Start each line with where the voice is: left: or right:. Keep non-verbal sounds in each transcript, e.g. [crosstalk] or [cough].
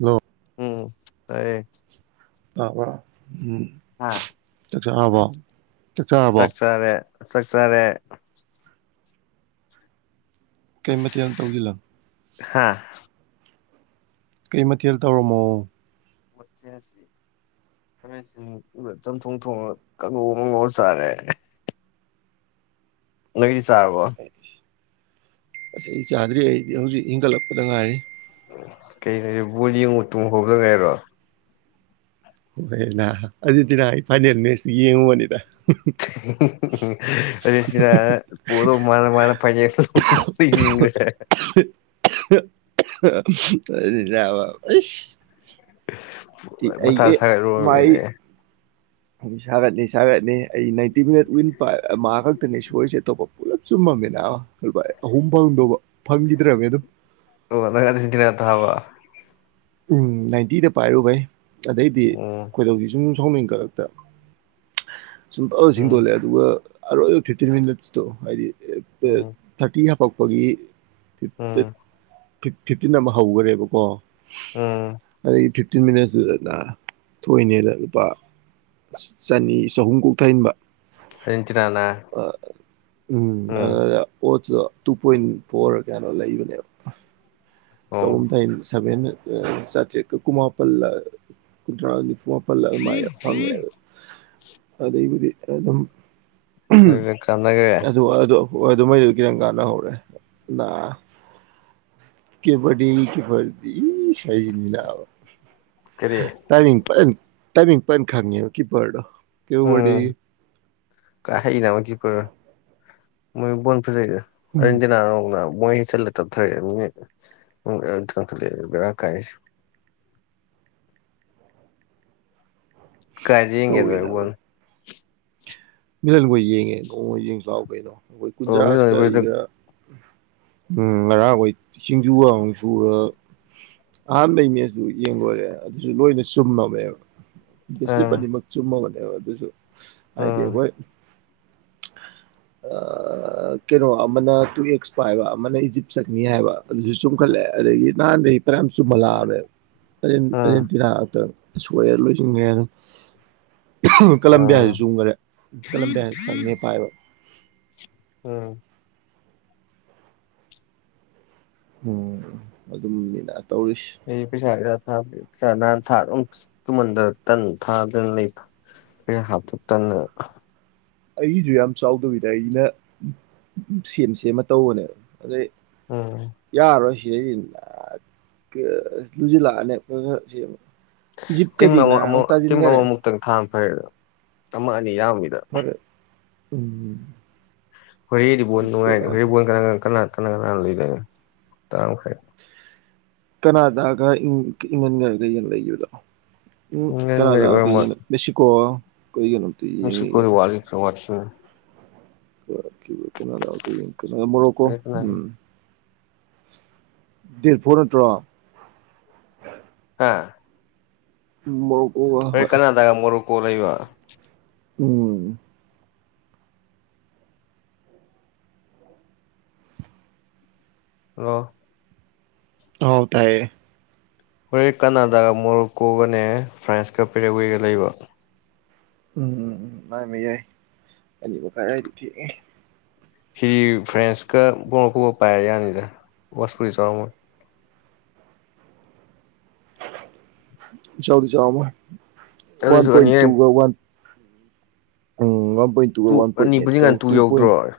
right: ꯂꯣ
left: ꯎꯝ ꯇꯥꯏꯌꯦ
right: ꯇꯥꯕꯔꯥ ꯎꯝ
left: ꯍꯥꯥ
right: ꯆꯥꯑꯕ
left: ꯆꯥꯛ ꯆꯥꯔꯦ ꯆꯥꯛꯆꯥꯔꯦ
right: ꯀꯩ ꯃꯊꯦꯜ
left: ꯑꯁ
right: ꯇꯧꯖꯤꯜꯂꯣ
left: ꯍꯥ
right: ꯀꯩ ꯃꯊꯦꯜ ꯇꯧꯔꯝꯃꯣ
left: ꯋꯥꯆꯦꯁꯤ ꯈꯥꯃꯦꯟꯁꯤꯟ ꯃꯄꯨ ꯆꯝꯊꯣꯡ ꯊꯣꯡꯉ ꯀꯥꯡꯉꯧ ꯃꯉꯧꯔꯆꯥꯔꯦ ꯅꯣꯏꯗꯤ ꯆꯥꯔꯕꯣ
right: ꯑꯁ ꯑꯩ ꯆꯥꯗ꯭ꯔꯤ ꯑꯩꯗꯤ ꯍꯧꯖꯤꯛ ꯍꯤꯡꯒꯠꯂꯛꯄꯗ ꯉꯥꯏꯔꯤ
left: ꯀꯩꯅꯣꯅꯦ ꯕꯣꯂ ꯌꯦꯡꯉꯨ ꯇꯨꯝ ꯍꯧꯕꯗ ꯉꯥꯏꯔꯣ
right: ꯍꯣꯏ ꯅ ꯑꯗꯨꯗꯤ ꯅ ꯑꯩ ꯐꯥꯏꯅꯦꯜ ꯃꯦꯠꯆ ꯌꯦꯡꯉꯨꯕꯅꯤꯗ
left: ꯁꯤ ꯄꯔꯣ ꯃꯥꯅ ꯃꯥꯅ ꯄ ꯦ
right: ꯌꯥꯕꯁ
left: ꯃꯊꯥ
right: ꯑꯩꯦ ꯃꯥꯏ
left: ꯁꯥꯒꯠꯂꯨꯔꯕꯅꯤꯅꯦ
right: ꯑꯗꯨ ꯁꯥꯒꯠꯅꯤ ꯁꯥꯒꯠꯅꯤ ꯑꯩ ꯅꯥꯏꯟꯇꯤ ꯃꯤꯅꯠ ꯋꯤꯟ ꯃꯥ ꯈꯛꯇꯅꯤ ꯁꯣꯏꯁꯦ ꯑꯇꯣꯞꯄ ꯄꯨꯂꯞ ꯆꯨꯝꯃꯝꯃꯦ ꯂꯨ ꯑꯍꯨꯝ ꯐꯪꯗꯧꯕ ꯐꯪꯈꯤꯗ꯭ꯔꯅꯤ ꯑꯗꯨꯝ
left: ꯑꯣ ꯅꯪꯗꯤꯖꯤꯅꯠꯇ ꯍꯥꯕ
right: ꯎꯝ ꯅꯥꯏꯟꯇꯤꯗ ꯄꯥꯏꯔꯨꯕꯩ ꯑꯗꯩꯗꯤ
left: ꯎꯝ
right: ꯀꯣꯏꯗꯧꯁꯤ ꯁꯨꯝ ꯁꯣꯃꯤꯡ ꯀꯔꯛꯇ ꯁꯨꯝ ꯄ
left: ꯎꯝ
right: ꯁꯤꯡꯗꯣꯜꯂꯦ ꯑꯗꯨꯒ ꯑꯔꯣꯏ ꯐꯤꯞꯇꯤꯟ ꯃꯤꯅꯠꯁꯇꯣ ꯍꯥꯏꯗꯤ
left: ꯎꯝ
right: ꯊꯥꯔꯇꯤ ꯍꯥꯄꯛꯄꯒꯤ
left: ꯎꯝ
right: ꯐꯤꯐꯇꯤꯟ ꯑꯃ ꯍꯧꯈꯔꯦꯕꯀꯣ
left: ꯎꯝ
right: ꯑꯗꯒꯤ ꯐꯤ ꯐꯤꯞꯇꯤꯟ ꯃꯤꯅꯠꯁꯇꯨꯗꯅ ꯊꯣꯛꯏꯅꯦꯅ ꯂꯨꯄꯥ ꯆꯅꯤ ꯆꯍꯨꯝ ꯀꯣꯛꯊꯟꯕ
left: ꯍꯆꯅꯥꯅꯥ
right: ꯎꯝ ꯑꯗꯨ ꯑꯣ ꯇꯨ ꯄꯣꯏꯟ ꯐꯣꯔ ꯀꯩꯅꯣ ꯂꯩꯕꯅꯦꯕ ꯆꯥꯎꯨꯝ
left: ꯑꯣ
right: ꯗꯟ ꯁꯚꯦꯟꯇꯔꯤ ꯀꯨꯥꯄꯜ ꯀꯨ꯭ꯔꯥ ꯄꯜꯂ ꯑꯗꯨꯃꯥꯏꯅ ꯐꯪꯉꯦ ꯑꯗꯨ ꯑꯗꯩꯕꯨꯗꯤ ꯑꯗꯨꯝ
left: ꯍ ꯆꯅꯒꯦ
right: ꯍꯣꯏ ꯑꯗꯨꯃꯩꯗꯨꯗꯤ ꯈꯤꯇꯪ ꯀꯥꯟꯅꯍꯧꯔꯦ ꯀ ꯄꯗꯤ ꯀ ꯄꯗꯤ ꯁꯅꯤꯅ
left: ꯀꯔꯤ
right: ꯇꯥꯏ ꯇ ꯈꯥꯡꯉ ꯄꯔ ꯀ
left: ꯀꯥ ꯍꯩ ꯅꯕ ꯀꯄ ꯃꯣꯏ ꯕꯣꯟ ꯐꯖꯩꯗ
right: ꯍꯨꯝ
left: ꯑꯔꯟꯇꯤꯅꯥ ꯃꯣꯏ ꯆꯠꯂꯦ ꯇꯊ꯭ꯔꯦ ꯈꯕꯔ ꯀꯥꯏ ꯀꯗꯌꯦꯒꯦ ꯅꯕꯨꯅ
right: ꯃꯤꯂꯟꯈꯣꯏ ꯌꯦꯡꯉꯦ ꯅꯣꯡ ꯌꯦꯡꯁꯨ ꯂꯥꯛꯑꯣ ꯀꯩꯅꯣ ꯑꯩꯈꯣꯏ
left: ꯑꯣ ꯃꯤ
right: ꯀꯨꯟꯗ꯭ꯔꯥꯥꯁꯀ ꯑꯩꯒ
left: ꯑꯥ
right: ꯎꯝ ꯉꯔꯥꯡ ꯍꯣꯏ ꯁꯤꯡꯖꯨꯒ ꯁꯨꯔ ꯑꯍꯥꯟꯕ ꯂꯩꯅꯦ ꯑꯗꯨ ꯌꯦꯡꯂꯡ ꯂꯣꯏꯨꯔꯦ ꯑꯗꯨꯁꯨ ꯂꯣꯏꯅ ꯆꯨꯝꯃꯃꯦꯕ ꯕꯤꯁꯂꯤꯞ ꯑꯅꯤꯃꯛ ꯆꯨꯝꯃꯕꯅꯦꯕ ꯑꯗꯨꯁꯨ ꯍꯥꯏꯗꯤ
left: ꯑꯥ
right: ꯑꯩꯈꯣꯏ ꯀꯩꯅꯣ ꯑꯃꯅ ꯇꯨ ꯑꯦꯛꯁ ꯄ ꯍꯥꯏꯕ ꯑꯃꯅ ꯏꯖꯤꯞꯁꯛꯅꯤ ꯍꯥꯏꯕ ꯑꯗꯨꯁꯨ ꯆꯨꯝꯈꯠꯂꯑꯦ ꯑꯗꯒꯤ ꯅꯍꯥꯟꯗꯒꯤ ꯄꯔꯌꯥꯝ
left: ꯑꯥ
right: ꯆꯨꯝꯍꯜꯂꯛꯑꯃꯦꯦꯟꯤꯔ ꯁꯣꯏꯑꯦ ꯂꯣꯏꯁꯤꯟꯈ꯭ꯔꯦ ꯑꯗꯨꯝ
left: ꯑꯥ
right: ꯀꯂꯝꯕꯤꯌꯥꯁꯤ ꯆꯣꯡꯈ꯭ꯔꯦ ꯀꯂꯝ ꯄ ꯆꯪꯅꯦ ꯄꯥꯏꯕ
left: ꯎꯝ
right: ꯑꯣꯝ ꯑꯗꯨꯝꯅꯤꯅ ꯇꯧꯔꯤꯁꯤ
left: ꯑꯩ ꯄꯩꯁ ꯄꯩ ꯅꯍꯥꯟ ꯊꯥꯝ ꯇꯨꯃꯟꯗ ꯇꯟ ꯊꯥꯗꯅ ꯂꯩꯕ ꯍꯥꯄ ꯇꯅ
right: ꯑꯩꯁꯨ ꯌꯥꯝ ꯆꯥꯎꯗꯕꯤꯗ ꯑꯩꯅ ꯁꯦꯝ ꯁꯦꯝꯃ ꯇꯧꯕꯅꯦꯕ ꯑꯗꯩ
left: ꯎꯝ
right: ꯌꯥꯔꯣꯏꯁꯤ ꯁꯤ ꯂꯨꯁꯤꯜꯂꯛꯑꯅꯦ
left: ꯇꯤꯝ
right: ꯏꯖꯤꯞꯀꯗꯤ
left: ꯑꯃ ꯑꯃ
right: ꯅꯥꯕ
left: ꯇꯤꯝ
right: ꯇꯥꯁꯤꯟꯈꯔꯦ
left: ꯑꯃꯃ ꯑꯃꯨꯛꯇꯪ ꯊꯥꯝ ꯐꯔꯦ ꯑꯗꯨ ꯑꯃ ꯑꯅꯤ ꯌꯥꯝꯃꯤꯗ
right: ꯐꯔꯦ ꯎꯝ
left: ꯍꯣꯔꯦꯟꯗꯤ ꯕꯣꯜ ꯅꯨꯡꯉꯥꯏꯦ
right: ꯕꯦꯔꯥꯅꯤ
left: ꯍꯣꯔꯦꯟ ꯕꯣꯜ ꯀꯅꯥ ꯀꯅꯥ ꯀꯅꯥ ꯀꯅꯥ ꯂꯩꯣꯏꯦ ꯇ
right: ꯀꯅꯥꯗꯒ ꯏꯪꯍꯟꯈ꯭ꯔꯒ ꯂꯩꯈꯤꯕꯗꯣ ꯎꯝ
left: ꯏꯪꯂꯦꯟꯒꯗꯤ
right: ꯀꯅꯥꯗ ꯀꯩꯅ ꯃꯦꯁꯤꯀꯣ
left: ꯃꯁꯤꯁꯤ ꯀ ꯀ
right: ꯀ ꯌꯦꯣꯀꯣ
left: ꯍꯣꯔꯦꯟ ꯀꯅꯥꯒ
right: ꯎꯝ ꯗꯔ ꯐꯣꯔꯠꯇ꯭ꯔꯣ
left: ꯑꯥ
right: ꯎꯝꯃꯣꯞ
left: ꯍꯣꯔꯦꯟ ꯀꯅꯥꯟ ꯇꯥꯒꯦ ꯃꯣꯔꯣꯀꯣ ꯂꯩꯕꯥ
right: ꯎꯝ
left: ꯍꯜꯂꯣ
right: ꯍꯥꯎ ꯇꯥꯌꯦ
left: ꯍꯣꯔꯦꯟ ꯀꯅꯥꯗꯥꯒ ꯃꯣꯔꯣꯀꯣꯒꯅꯦ ꯐ꯭ꯔꯥꯟꯁꯀ ꯄꯦꯔꯦꯋꯦꯒ ꯂꯩꯕ
right: ꯎꯝ-ꯎꯝ-ꯎꯝ ꯉꯝꯃꯦ ꯌꯥꯏ ꯑꯅꯤꯃꯈꯥꯏ ꯑꯗꯥꯏꯗꯤ ꯊꯦꯡꯉꯦ
left: ꯁꯤꯗꯤ ꯐ꯭ꯔꯥꯟꯁꯀ ꯃꯣꯔꯣꯀꯣꯒ ꯄꯥꯏꯔ ꯌꯥꯅꯤꯗ ꯕꯣꯁꯄꯨꯗꯤ ꯆꯥꯎꯔꯝꯃꯣꯏ
right: [unintelligible] ꯏꯆꯥꯎꯗꯤ ꯆꯥꯎꯔꯝꯃꯣꯏ ꯋꯥꯟ
left: ꯑꯗꯨꯏꯁꯨ
right: ꯄꯣꯏꯟ
left: ꯑꯅꯤ
right: ꯇꯨꯒ ꯋꯥꯟ ꯎꯝ ꯋꯥꯟ ꯄꯣꯏꯟ ꯇꯨꯒ
left: ꯇꯨ
right: ꯋꯥꯟ ꯄꯣꯏꯟ
left: ꯑꯅꯤꯕꯨꯗꯤ
right: ꯑꯦꯠꯀ
left: ꯉꯟ
right: ꯇꯨ ꯄꯣꯏꯟ
left: ꯌꯧꯗ꯭ꯔꯣ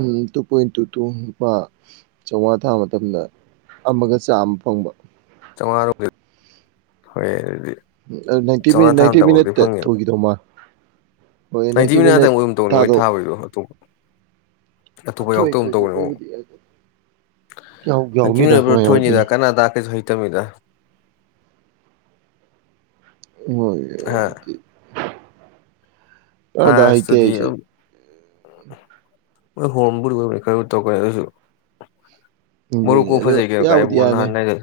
right: ꯎꯝ ꯇꯨ ꯄꯣꯏꯟ ꯇꯨ ꯇꯨ ꯂꯨꯄꯥ ꯆꯧꯉꯥ ꯊꯥ ꯃꯇꯝꯗ ꯑꯃꯒ ꯆꯥꯝꯃ ꯐꯪꯕ
left: ꯆꯧꯉꯥꯔꯣ ꯑꯣ ꯍꯣꯏꯌꯦ ꯑꯗꯨꯗꯤ
right: ꯎ ꯑꯗꯨ ꯅꯥꯏꯟꯇꯤ
left: ꯆꯥꯝꯃꯉꯥ
right: ꯃꯤꯅꯠꯇ ꯅꯥꯏꯟꯇꯤ
left: ꯊꯥꯔꯝꯗꯕꯐꯥꯎꯗꯤ
right: ꯃꯤꯅꯠꯇ
left: ꯐꯪꯉꯦꯕ
right: ꯊꯨꯈꯤꯗꯧ ꯃꯥꯜ
left: ꯅꯥꯏꯟꯇꯤ ꯃꯤꯅꯠ ꯉꯥꯛꯇꯪ ꯑꯣꯏꯒꯨꯝ ꯇꯧꯅꯤ ꯃꯣꯏ ꯊꯥꯕꯒꯤꯗꯣ ꯑꯇꯣꯡꯕ ꯑꯇꯣꯞꯄ
right: ꯊꯣꯏ
left: ꯌꯥꯎꯇꯒꯨꯝ
right: ꯊꯣꯏ
left: ꯇꯧꯕꯅꯤ ꯑꯃꯨꯛ
right: ꯊꯣꯛꯄꯩꯕꯨꯗꯤ ꯌꯥꯎ
left: ꯑ-ꯍꯟꯇꯤꯡ
right: ꯌꯥꯎꯅꯤꯗ
left: ꯂꯩꯕꯅ
right: ꯀꯃꯥꯏ ꯌꯥꯎꯔꯣꯏꯗꯣꯏꯅꯣ
left: ꯊꯣꯏꯅꯤꯗ ꯀꯅꯥꯗꯥꯀꯩꯁꯨ ꯇꯝꯃꯤꯗ
right: ꯍꯣꯏꯌꯦ ꯑꯗꯨꯗꯤ ꯑꯗ ꯍꯩꯇꯦ
left: ꯐ꯭ꯔꯥꯟꯇꯨꯗꯤ
right: ꯑꯩꯁꯤ
left: ꯑꯗꯨꯝ ꯃꯣꯏ ꯍꯣꯝꯕꯨ ꯂꯨꯅ ꯈꯔ ꯇꯧ ꯀꯩꯅꯣ ꯑꯗꯨꯁꯨ
right: ꯑꯗꯨꯅꯤ
left: ꯃꯣꯔꯣꯀꯣ
right: ꯑꯗꯣ
left: ꯐꯖꯩ ꯀꯩꯅꯣ ꯀꯥ
right: ꯌꯥꯕꯨꯗꯤ
left: ꯏꯕꯣꯍꯜ
right: ꯌꯥꯅꯤ
left: ꯅꯍꯥꯟꯅꯩꯔꯦ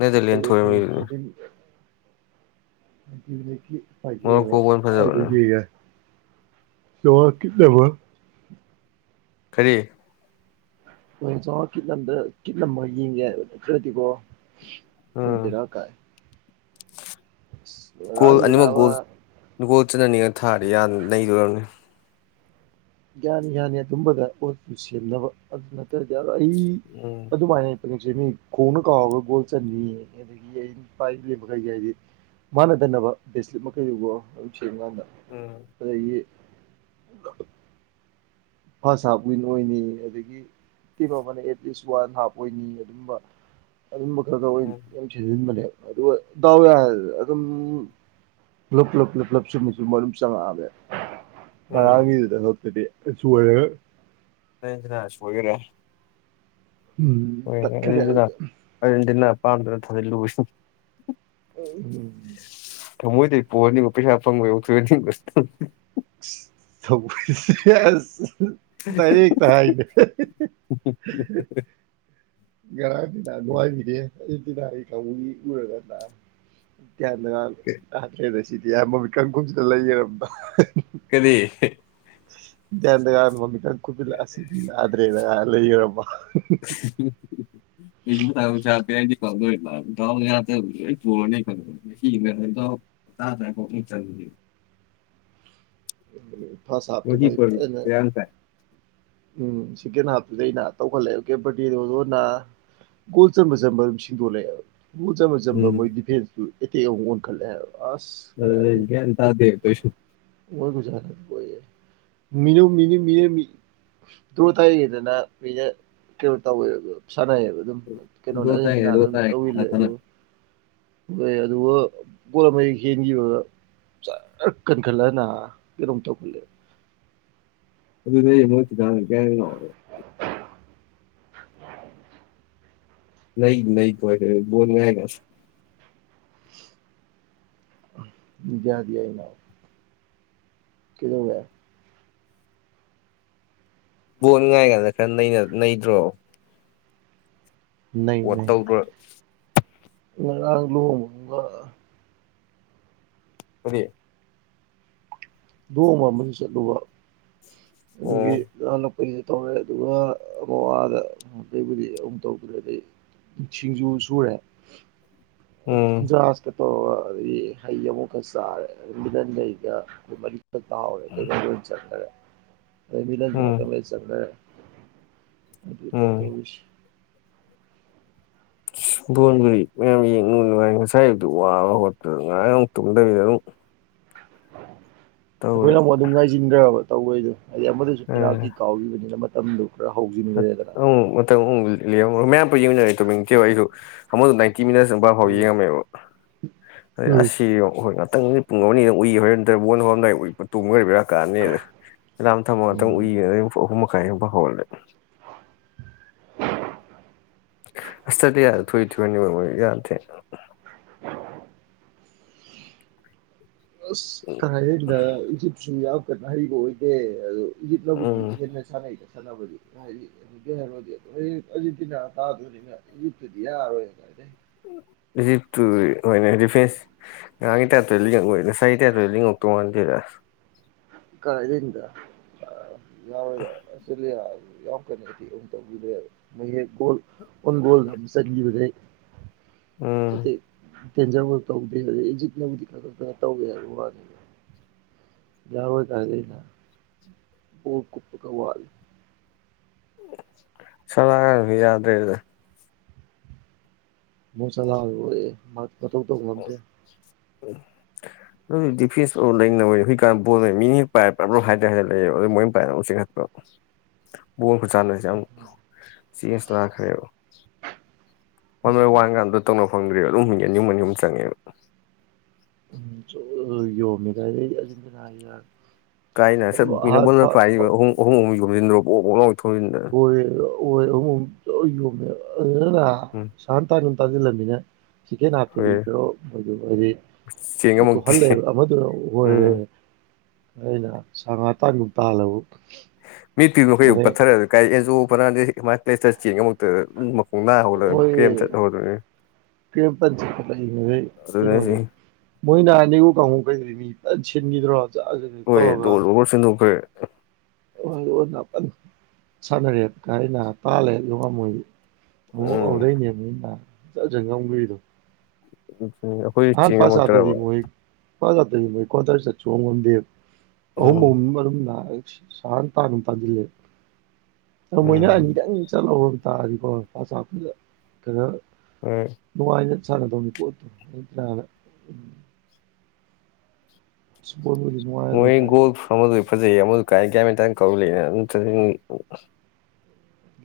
left: ꯅꯦꯟꯗꯔꯂꯦꯟ
right: ꯐꯖꯩ ꯐꯖꯩ
left: ꯊꯣꯏꯔꯝꯃꯤꯗꯨꯗꯤ
right: ꯍꯥꯏꯗꯤ [unintelligible] ꯅꯤꯠꯀꯤ
left: ꯃꯣꯔꯣꯛꯀꯣ ꯕꯣꯜ ꯐꯖꯕꯅꯦ
right: [unintelligible] ꯌꯦꯡꯉꯦ ꯆꯧꯉꯥ ꯀꯤꯠ ꯅꯝꯃ
left: ꯀꯔꯤ
right: ꯍꯣꯔꯦꯟ ꯆꯧꯉꯥ ꯀꯤꯠꯅꯝꯗ ꯀꯤꯠ ꯅꯝꯃꯒ ꯌꯦꯡꯒꯦ ꯍꯥꯏꯕ ꯅꯠꯇꯔꯗꯤꯀꯣ
left: ꯎꯝ
right: ꯑꯗ-ꯕꯦꯔꯥ ꯀꯥꯏ [unintelligible]
left: ꯒꯣꯜ
right: ꯉꯔꯥꯡꯒꯤ
left: ꯑꯅꯤꯃꯛ
right: ꯅꯥꯕ
left: ꯒꯣꯜ ꯒꯣꯜ ꯆꯠꯅꯅꯤꯡꯉ ꯊꯥꯔꯗꯤ ꯌꯥꯝ ꯅꯩꯗꯣꯔꯝꯅꯤ
right: ꯌꯥꯅꯤ-ꯌꯥꯅꯤ ꯑꯗꯨꯝꯕꯗ ꯄꯣꯠꯄꯨ ꯁꯦꯝꯅꯕ ꯑꯗꯨ ꯅꯠꯇ꯭ꯔꯗꯤ ꯑꯩ
left: ꯎꯝ
right: ꯑꯗꯨꯃꯥꯏꯅ ꯍꯧꯖꯤꯛꯁꯦ ꯃꯤ ꯈꯣꯡꯅ ꯀꯥꯎꯔ ꯒꯣꯜ ꯆꯟꯕꯤꯅꯤ ꯑꯗꯒꯤ ꯑꯩꯅꯄꯥꯏ ꯂꯩꯕꯒꯥꯏꯖꯦ ꯍꯥꯏꯗꯤ ꯃꯥꯟꯅꯗꯅꯕ ꯕꯦꯁꯂꯤꯞ ꯃꯈꯩꯗꯨꯒ ꯑꯗꯨꯝ ꯀꯔꯤꯝ ꯀꯥꯟꯗ
left: ꯎꯝ
right: ꯑꯗꯒꯤ ꯐꯥꯁ ꯍꯥꯞ ꯋꯤꯟ ꯑꯣꯏꯅꯤꯌꯦ ꯑꯗꯒꯤ ꯇꯤꯝ ꯑꯃꯅ ꯑꯦꯠꯂꯤꯁ ꯋꯥꯟ ꯍꯥꯐ ꯑꯣꯏꯅꯤꯌꯦ ꯑꯗꯨꯝꯕ-ꯑꯗꯨꯝꯕ ꯈꯔꯗ ꯑꯣꯏꯅ
left: ꯎꯝ
right: ꯌꯥꯝ ꯁꯤꯖꯤꯟꯕꯅꯦꯕ ꯑꯗꯨꯒ ꯗꯥꯎ ꯌꯥꯔ ꯑꯗꯨꯝ ꯂꯨꯞ-ꯂꯨꯞ-ꯂꯨꯞ-ꯂꯨꯞ ꯆꯨꯝꯕꯨ-ꯆꯨꯝꯕ ꯑꯗꯨꯝ ꯆꯪꯉꯛꯑꯕꯅꯦꯕ
left: ꯎꯝ
right: ꯉꯔꯥꯡꯒꯤꯗꯨꯗ ꯍꯣꯞꯇꯨꯗꯤ ꯑ-ꯆꯣꯏꯔꯒ
left: ꯑꯩꯑꯖꯤꯅ ꯁꯣꯏꯒꯔꯦ
right: ꯎꯝ
left: ꯍꯣꯔꯦꯟꯗꯤ
right: ꯇꯠꯈ꯭ꯔꯦ ꯑꯗꯨꯗ
left: ꯑꯗꯨꯗꯨꯅ-ꯑꯗꯨꯗꯨꯅ ꯑꯄꯥꯝꯕꯗ ꯊꯥꯖꯤꯜꯂꯨꯌꯦ ꯍꯨꯡ
right: ꯎꯝ
left: ꯊꯃꯣꯏꯗꯩ ꯄꯣꯑꯅꯤꯕ ꯄꯩꯁꯥ ꯐꯪꯕꯩ ꯌꯥꯎꯊꯣꯛꯅꯤꯡꯕ ꯍꯨꯡ
right: ꯁ ꯊꯧꯋꯥꯏꯁꯦ ꯁ‌ꯦꯁ ꯍꯨꯝ ꯇꯔ‌ꯦꯠꯀ ꯍꯥꯏꯅꯦ ꯍꯥ-ꯍꯥ-ꯍꯥ ꯉꯔꯥꯡ ꯂꯤꯂꯥ ꯅꯨꯡꯉꯥꯏꯕꯤꯅꯦ ꯑꯔꯖꯦꯟꯇꯤꯅꯥꯒꯤ ꯀꯥꯡꯕꯨꯒꯤ ꯎꯔꯒꯅ ꯄꯤꯌꯥꯥꯟꯗ ꯉꯔꯥꯡ ꯑꯁ ꯌꯥꯗ꯭ꯔ‌‌ꯦꯗ ꯁꯤꯗꯤ ꯍꯥꯏꯔ ꯃꯃꯤꯠꯀꯟ ꯈꯨꯝꯖꯤꯜꯂ ꯂꯩꯒꯔꯝꯗꯣ ꯍꯥ-ꯍꯥ
left: ꯀꯔꯤ
right: ꯕꯤꯗꯌꯥꯟꯗꯒꯗꯨ ꯃꯃꯤꯠ ꯀꯥꯡ ꯀꯨꯕꯤꯂꯥꯁꯤꯗꯤ ꯌꯥꯗ꯭ꯔꯦꯗ ꯆꯥꯡ ꯍꯥꯏꯔ ꯂꯩꯒ꯭ꯔꯝ ꯃꯥ
left: [unintelligible] ꯃ‌ꯦꯁꯤ [unintelligible]
right: ꯐꯁ ꯍꯥꯞꯇꯨ ꯃꯥ ꯐꯖꯟꯅ ꯎꯝ ꯁꯦꯀꯦꯟ ꯍꯥꯐꯇꯨꯗ ꯅ ꯇꯧꯈꯠꯂꯛꯑꯦ ꯀꯦꯕꯔꯗꯤꯗꯅ ꯒꯣꯜ ꯆꯟꯕ ꯆꯟꯕ ꯑꯗꯨꯝ ꯁꯤꯡꯗꯣꯔꯂꯛꯑꯦꯕ ꯒꯣꯜ ꯆꯟꯕ ꯆꯟꯕ
left: ꯎꯝ
right: ꯃꯣꯏ ꯗꯤꯐꯦꯟꯁꯇꯨ ꯑꯦꯇꯦꯛ ꯑꯃꯨꯛ ꯑꯣꯟꯈꯠꯂꯛꯑꯦꯕ ꯑꯁ
left: ꯑꯗꯨꯗꯩ
right: ꯀꯔꯥꯏꯗꯩ
left: ꯒ꯭ꯌꯥꯟ ꯇꯥꯗꯦ ꯇꯧꯏꯁꯤ
right: ꯃꯤꯅꯨ ꯃꯤꯅꯤ ꯃꯤꯅꯤ ꯗꯗꯨꯔ ꯊꯗꯖꯦ ꯀꯦꯔ ꯇ ꯁꯥꯟꯅꯩꯌꯦꯕ ꯑꯗꯨꯝ ꯀꯩꯅꯣꯅ
left: ꯗꯣ ꯇꯥꯏ
right: ꯑꯔꯖ‌ꯦꯟꯇꯤꯅꯅ
left: ꯑꯗꯣ
right: ꯑꯗꯨꯝ
left: ꯇꯥꯏ ꯈꯠꯅ
right: ꯇꯧꯖꯤꯜꯂꯦ
left: ꯈꯠꯅ
right: ꯑꯗꯨꯝ ꯍ‌ꯣꯏ ꯑꯗꯨꯒ ꯒ‌ꯣꯜ ꯑꯃ ꯍ‌ꯦꯛ ꯍ‌ꯦꯟꯒꯤꯕꯒ ꯀꯟꯈꯠꯂ ꯅ ꯀꯩꯅꯣꯝ ꯇꯧꯈꯜꯂꯦ
left: ꯑꯗꯨꯅ‌ꯦ [unintelligible] ꯅꯩ ꯅꯩ ꯀꯣ ꯕꯣꯜ [unintelligible]
right: ꯌꯥꯗꯤ ꯌꯥꯏꯅ ꯀꯩ ꯗꯧꯑꯦ
left: ꯕꯣꯜ ꯉꯥꯏ ꯀꯥꯟꯗ ꯈꯔ ꯅꯩꯗ꯭ꯔꯣ
right: ꯅꯩ
left: ꯑꯣ
right: ꯅꯩ
left: ꯇꯧꯗ꯭ꯔꯣꯏ
right: ꯉꯔꯥꯡ ꯂꯨꯍ‌ꯣꯡꯕ ꯑꯜꯒꯥ
left: ꯍ‌ꯣꯏꯌ‌ꯦ
right: ꯂꯨꯍ‌ꯣꯡꯕ ꯑꯃꯁꯨ ꯆꯠꯂꯨꯕ ꯑꯗꯨꯒꯤ
left: ꯎꯝ
right: ꯍꯜꯂꯛ ꯀ ꯇꯧꯔꯦ ꯑꯗꯨꯒ ꯑ ꯑꯗ ꯑꯇꯩꯕꯨꯗꯤ ꯑꯃꯨꯛ ꯇꯧꯗꯔꯦ ꯑꯗꯩ ꯁꯤꯡꯖꯨ ꯁꯨꯔꯦ
left: ꯎꯝ
right: ꯨꯀꯨꯟꯖꯔꯥꯁ ꯀ ꯇꯧꯔꯒ ꯍꯩ ꯑꯃꯨꯛꯀ ꯆꯥꯔꯦ ꯃꯤꯂꯟꯒ ꯑꯩꯒ ꯑꯈ‌ꯣꯏ ꯃꯔꯤꯗ ꯇꯥꯍꯧꯔ‌ꯦ ꯑꯇꯩꯒꯩ ꯂ‌ꯣꯏꯟ ꯆꯪꯒ꯭ꯔ‌ꯣ ꯑꯇꯩ ꯃꯤꯂꯟꯁꯨ
left: ꯎꯝ
right: ꯉꯥꯇꯪ ꯂꯩꯔ ꯆꯪꯒ꯭ꯔ‌ꯦ ꯑꯗꯨꯗ
left: ꯎꯝ
right: ꯇꯧꯔꯤꯁꯤ [inaudible]
left: ꯕꯣꯟꯕꯨꯗꯤ ꯃꯌꯥꯝ ꯌꯦꯡꯅꯨ ꯅꯨꯡꯉꯥꯏ ꯉꯁꯥꯏ ꯑꯌꯨꯛꯇꯨ ꯋꯥꯕ ꯍꯧꯒꯠꯄꯗ ꯉꯔꯥꯡ ꯑꯃꯨꯛ ꯇꯨꯝꯗꯝꯅꯤꯅ ꯑꯗꯨꯝ ꯇꯧꯔꯦ
right: ꯑꯩꯈꯣꯏꯅ ꯑꯃꯨꯛ ꯑꯗꯨꯝ ꯉꯥꯏꯁꯤꯟꯈ꯭ꯔꯕ ꯇꯧꯕꯩꯗꯣ ꯑꯗꯨ ꯑꯃꯗꯨꯁꯨ ꯄ‌ꯦꯅꯥꯜꯇꯤ ꯀꯥꯎꯒꯤꯕꯅꯤꯅ ꯃꯇꯝꯗꯨ ꯈꯔ ꯍꯧꯖꯤꯟꯈ꯭ꯔꯦꯗꯅ
left: ꯑꯃꯧ ꯃꯇꯝ ꯑꯃꯧ ꯂ‌ꯦꯡꯝꯃꯝꯃ‌ꯣꯏ ꯃꯌꯥꯝ ꯄꯨꯂꯞ ꯌ‌ꯦꯡꯃꯤꯟꯗꯤ ꯇꯨꯝꯅꯤꯡꯇ‌ꯦꯕ ꯑꯩꯁꯨ ꯑꯃꯗꯨ ꯅꯥꯏꯟꯇꯤ ꯀꯤ ꯃꯤꯅꯠ ꯑꯗ‌ꯣꯝꯄꯥ ꯐꯥꯎ
right: ꯎꯝ
left: ꯌꯦꯡꯉꯝꯃꯦꯕ ꯑꯗꯩ
right: ꯎꯝ
left: ꯑꯁ ꯁꯤ ꯑꯩꯈꯣꯏ ꯉꯥꯛ ꯃꯤꯅꯤ ꯄꯨꯡ ꯑꯃꯅꯤꯗ‌ꯪ ꯎꯏꯒ‌ꯦ ꯅꯠꯇ꯭ꯔ ꯕꯣꯟ ꯍꯧꯔꯝꯗꯥꯏ ꯇꯨꯝꯒ꯭ꯔꯥ ꯕ‌ꯦꯔꯥ ꯀꯥꯅꯤꯗ‌ ꯑꯦꯂꯝ ꯊꯝꯃ ꯉꯥꯇꯪ
right: ꯎꯝ
left: ꯎꯏꯒ‌ꯦꯅ ꯑꯍꯨꯝ ꯃꯈꯥꯏ ꯁꯨꯋꯥꯏ ꯍꯧꯒꯠꯂ‌ꯦ ꯑꯁꯇꯗꯤꯌꯥꯗ ꯊꯣꯏ ꯊ‌ꯣꯏꯍꯟꯅꯤꯜ ꯃ‌ꯣꯏꯗꯨ ꯌꯥꯗ‌ꯦ
right: ꯑꯁ ꯀꯥꯏꯗꯩꯅ ꯏꯖꯤꯞꯁꯨ ꯌꯥꯝ ꯀꯟꯅ ꯍꯩꯕ ꯑꯣꯏꯗꯦ ꯑ ꯏꯖꯤꯞꯅꯕꯨꯗꯤ
left: ꯎꯝ
right: ꯍ‌ꯦꯟꯅ ꯁꯥꯟꯅꯩꯗ ꯁꯥꯟꯕꯗꯤ ꯀꯗꯤ ꯑꯗꯨ ꯀ ꯍꯥꯏꯔꯣꯗꯤ ꯍꯣꯏ ꯑꯔꯖꯦꯟꯇꯤꯅꯥ ꯇꯥꯗꯣꯏꯅꯤꯅ ꯏꯖꯤꯞꯇꯨꯗꯤ ꯌꯥꯔꯣꯏꯅ ꯀꯥꯏꯗꯩ
left: ꯏꯖꯤꯞꯇꯨ ꯍ‌ꯣꯏꯅ‌ꯦ ꯗꯤꯐ‌ꯦꯟꯁ ꯉꯔꯥꯡꯒꯤ ꯇꯥꯏꯞꯇ ꯂꯤꯡꯉꯛꯑꯣꯏ ꯉꯁꯥꯏꯒꯤ ꯇꯥꯏꯞꯇ ꯂꯤꯡꯉꯛꯇꯧ ꯃꯥꯟꯗ‌ꯦꯗ
right: ꯀꯥꯏꯗꯗ ꯌꯥꯁ ꯌꯥꯎ ꯀꯅꯤꯣꯜ ꯣꯜꯁꯕꯗ
left: ꯎꯝ
right: ꯇꯦꯟꯖꯕ ꯇꯧꯗꯦ ꯍꯥꯏ ꯍꯧꯖꯤꯛꯕꯨꯗꯤ ꯈ ꯈ ꯇꯧꯒꯦ ꯍꯥꯏꯕ ꯋꯥꯅꯤ ꯌꯥꯕꯣꯏ ꯆꯗꯩꯅ ꯣ ꯀꯨꯞꯄꯒꯋꯥꯜ
left: ꯆꯂꯒ ꯌꯥꯗꯦꯔꯗ
right: ꯃ ꯆꯂ ꯃꯥ ꯀꯊ ꯇꯧ ꯉꯝꯖꯦ
left: ꯍ ꯑꯗꯨ ꯗꯤꯐꯦꯟꯁ ꯂꯩꯅꯕ ꯍꯧꯖꯤꯛꯀꯥꯟ ꯕꯣꯜ ꯃꯤꯅꯤ ꯄꯥꯏꯣ ꯍꯥꯏꯗ꯭ꯔꯦ ꯍꯥꯏ ꯂꯩꯔ ꯃꯣꯏ ꯄꯥꯏ ꯆꯤꯡꯈꯠꯄ ꯕꯣꯟ ꯈꯨ ꯆꯥꯟꯅꯁꯦ ꯌꯥꯝ ꯁꯤ ꯑꯦꯁ ꯈꯔꯦꯕ ꯍ ꯃꯣꯏ ꯋꯥꯟ ꯀꯥꯟꯗ ꯇꯧꯅ ꯐꯪꯗ꯭ꯔꯤ ꯑꯗꯨꯝ ꯃꯤ ꯌꯦꯅꯤꯨꯝ ꯑꯅꯤꯃꯨꯝ ꯆꯪꯉꯦꯕ
right: ꯌꯣꯃꯤꯖꯤꯅꯔ
left: ꯀꯥꯏꯅ ꯁꯠ ꯄꯨꯅꯕ ꯜꯅ ꯄꯥꯏꯔꯤꯕ ꯑꯍꯨꯝ ꯑꯍꯨꯝ ꯑꯍꯨꯝ ꯌꯣꯁꯤꯟꯗ꯭ꯔꯣ
right: [unintelligible]
left: ꯎꯝ
right: ꯇꯥꯁꯤꯜꯂꯝꯃꯤꯅ ꯁꯤꯛꯀꯦꯟ ꯍꯥꯞꯄꯗꯤ
left: ꯍꯣꯏ
right: ꯀꯔꯣ ꯃꯣꯏꯗꯨ ꯍꯥꯏꯗꯤ
left: ꯆꯦꯟ
right: [unintelligible]
left: ꯉꯝꯃꯛꯇꯦ
right: ꯍꯜꯂꯦ ꯑꯃꯗꯨ
left: ꯎꯝ
right: [unintelligible] ꯑꯩꯅ ꯁꯥ ꯉꯥ ꯇꯥꯟꯒꯨꯝ ꯇꯥꯜꯂꯕꯨ
left: ꯃꯤ ꯇꯤꯝ ꯃꯈꯩ ꯄꯠꯊꯔ ꯀꯥꯏ ꯑꯦꯟꯖ‌ꯣ ꯐꯔꯅꯥꯟꯗ‌ꯦꯁ ꯃꯥꯏ ꯄꯂ‌ꯦꯁ ꯇꯧ ꯆꯥ ꯦꯦꯟ ꯉꯃꯛꯇꯅ ꯆꯣ
right: ꯀ ꯀꯣ
left: ꯑꯗꯨꯅ ꯑꯩꯁꯦ
right: ꯃꯅꯅꯥꯅꯤ ꯀ ꯀꯩ ꯃꯤ ꯁꯤꯟꯈꯤꯗ꯭ꯔꯣ
left: ꯍꯣꯏ
right: ꯇꯧꯔꯒ
left: ꯂꯣꯜ ꯑꯣꯚꯔ ꯆꯦꯟꯗꯣꯛꯈ꯭ꯔꯦ
right: ꯣꯏ ꯁꯥꯟꯅꯔꯦ ꯀꯥꯏꯅ ꯇꯥꯜꯂꯦ ꯂꯉ ꯃꯣꯏ ꯑꯣ
left: ꯎꯝ
right: ꯑꯣꯗꯅꯤꯃꯤ ꯆ ꯆꯪꯒ ꯑꯃꯒꯗꯣ
left: ꯎꯝ ꯎ ꯑꯩꯈꯣꯏꯁꯨ ꯆꯦꯡꯉꯝꯃꯛꯇ꯭ꯔꯕ
right: ꯀ꯭ꯋꯥ ꯃꯣꯏ ꯀ꯭ꯋꯥꯗꯥꯏ ꯆꯠꯁꯨ ꯉꯉꯝꯗꯦ ꯑꯍꯨꯝ
left: ꯎꯝ
right: ꯑꯍꯨꯝ ꯃꯔꯝ ꯅꯥ ꯁꯍꯅ ꯇꯥꯅ ꯇꯥꯁꯤꯜꯂꯦꯕ ꯃꯣꯏꯅ
left: ꯎꯝ
right: ꯑꯅꯤꯇꯪ ꯆꯠꯍꯧ ꯠꯇ ꯐꯁ ꯀ
left: ꯎꯝ
right: ꯁꯥ ꯇꯃꯤ ꯄꯨꯣꯠꯇꯣꯔ ꯅꯨꯡꯉꯥꯏꯍꯜꯂꯤ
left: ꯃꯣꯏ ꯒꯣꯜ
right: ꯀꯥꯏꯗꯩ
left: ꯑꯃꯗ ꯐꯖꯩ ꯑꯃꯗꯨ ꯀꯥꯏ ꯀꯌꯥꯃꯇ ꯀꯧꯔꯤ ꯂꯩꯅ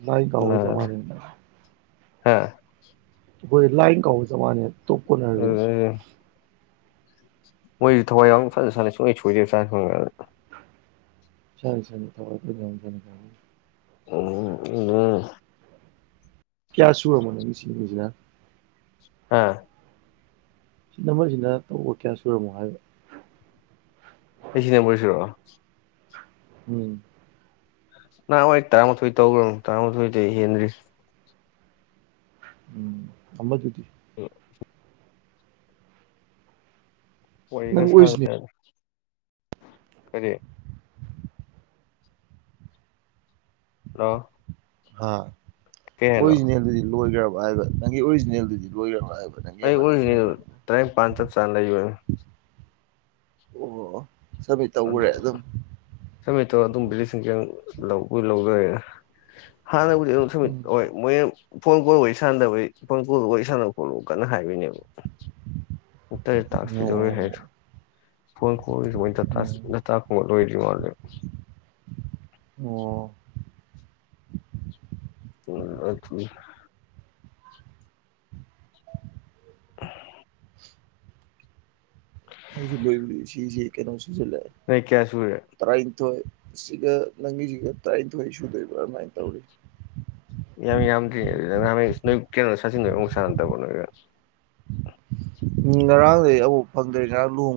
right: ꯅ ꯀꯥꯎꯑꯣꯖꯃꯅꯤꯅ
left: ꯍꯥꯥ
right: ꯣꯏ ꯂꯥꯏꯟ ꯀꯥꯎ ꯆ ꯃꯥꯅꯦ ꯇꯞ ꯀꯣꯅꯔ
left: ꯑꯗꯨ ꯃꯣꯏꯁꯨ ꯊꯋꯥꯏ ꯌꯥꯎꯅ ꯐꯖꯅ ꯁꯥꯟꯅꯩ ꯁꯨꯡꯣꯏ ꯁꯣꯏꯗꯦꯥꯅ ꯈꯪꯉ ꯑꯗꯨꯅ
right: ꯁꯔ ꯁꯔꯤ ꯊꯋꯥꯏ ꯐ ꯌꯥꯎ ꯆꯅ ꯀ
left: ꯎꯝ ꯎ
right: ꯀꯌꯥ ꯁꯨ ꯑꯃ ꯃꯨꯅ ꯃꯤꯁꯤꯖꯤꯅꯥ
left: ꯑꯥ
right: ꯁꯤꯅꯃꯣꯏꯁꯤꯅ ꯇꯧꯕ ꯀꯌꯥ ꯁꯨꯔꯝꯃꯣ ꯍꯥꯏꯕ
left: ꯑꯩꯁꯤꯅꯦ ꯑꯃ ꯄꯨꯁꯤꯣ
right: ꯎꯝ
left: ꯅꯍꯥꯟꯋꯥ ꯑꯩ ꯇꯔꯥꯃꯥꯊꯣꯏ ꯇꯧꯈ꯭ꯔꯅꯨ ꯇꯔꯥꯃꯥꯊꯣꯏꯗ ꯍꯦꯟꯗ꯭ꯔꯤ
right: ꯎꯝ ꯑꯝꯕꯖꯌꯣꯇ
left: ꯑꯣ ꯋꯥꯔꯤ
right: ꯅꯪ
left: ꯈꯔ
right: ꯑꯣꯏꯁꯤꯅꯦ
left: ꯁꯥꯅꯦ ꯀꯔꯤ ꯍꯂꯣ
right: ꯍꯥ ꯑꯣꯔꯤꯖꯤꯅꯦꯜꯗꯨꯗꯤ ꯂꯣꯏꯈ꯭ꯔꯕ ꯍꯥꯏꯕ ꯅꯪꯒꯤ ꯑꯣꯔꯤꯖꯤꯅꯦꯜꯗꯨꯗꯤ ꯂꯣꯏꯈ꯭ꯔꯕ ꯍꯥꯏꯕ ꯅꯪꯒꯤ
left: ꯑꯩ
right: ꯑꯃ ꯅꯪꯒꯤ
left: ꯎꯔꯤꯉꯅꯤ
right: ꯅꯝꯕꯔꯗꯨꯕꯨ
left: ꯇꯔꯥꯅꯤꯄꯥꯥꯟ ꯆꯞ ꯆꯥꯅ ꯂꯩꯕ
right: ꯑꯣ ꯆꯃ ꯇꯧꯈꯨꯔꯦ ꯑꯗꯨꯝ
left: ꯁꯃꯤꯠꯇꯣ ꯑꯗꯨꯝꯝꯕ ꯂꯤꯁꯤꯡ ꯀ ꯂꯧꯕ ꯂꯧꯗꯔꯦ ꯍꯥꯟꯅꯕꯨꯗꯤ ꯁꯃꯤꯠ
right: ꯎꯝ
left: ꯍꯣꯏ ꯃꯣꯏ ꯐꯣꯟ ꯀꯣꯜ ꯋꯥꯔꯤ ꯁꯥꯟꯅꯗꯕꯩ ꯐꯣꯟ ꯀꯣꯜ ꯋꯥꯔꯤ ꯁꯥꯟꯅꯕ ꯈꯣꯠꯂꯣ ꯀꯟꯅ ꯍꯥꯏꯕꯣꯏꯅꯦꯕ ꯎꯨꯛꯇ ꯇꯥꯛꯁ ꯄꯤꯗꯧꯦ
right: ꯑꯣ
left: ꯍꯥꯏꯁꯨ ꯐꯣꯟ ꯀꯣ
right: ꯎꯝ
left: ꯦꯇ ꯂꯣꯏꯗꯤ ꯑꯗꯨ
right: ꯑꯣ
left: ꯎꯝ ꯑꯗꯨ [inaudible]
right: ꯑꯩꯁꯨ ꯂꯣꯏ ꯁꯤꯁꯤ ꯀꯩꯅꯣ ꯁꯤꯁꯤꯂ
left: ꯅꯣꯏ ꯀꯌꯥ ꯁꯨꯔꯦ
right: ꯇꯔꯥꯅꯊꯣꯏ ꯁꯤꯒ ꯅꯪꯒꯤꯁꯤꯒ ꯇꯔꯥꯅꯤꯊꯣꯏ ꯁꯨꯗꯣꯏꯕ꯭ꯔꯥ ꯑꯗꯨꯃꯥꯏꯅ ꯇꯧꯔꯤ
left: ꯌꯥꯝ ꯅ ꯀꯩꯅꯣ ꯁꯆꯅ ꯁꯟꯄ
right: ꯎꯝ ꯉꯔꯥꯡꯗꯒꯤꯩ ꯑꯃꯨꯛ ꯐꯪꯗ꯭ꯔꯤ ꯈꯔ ꯂꯨ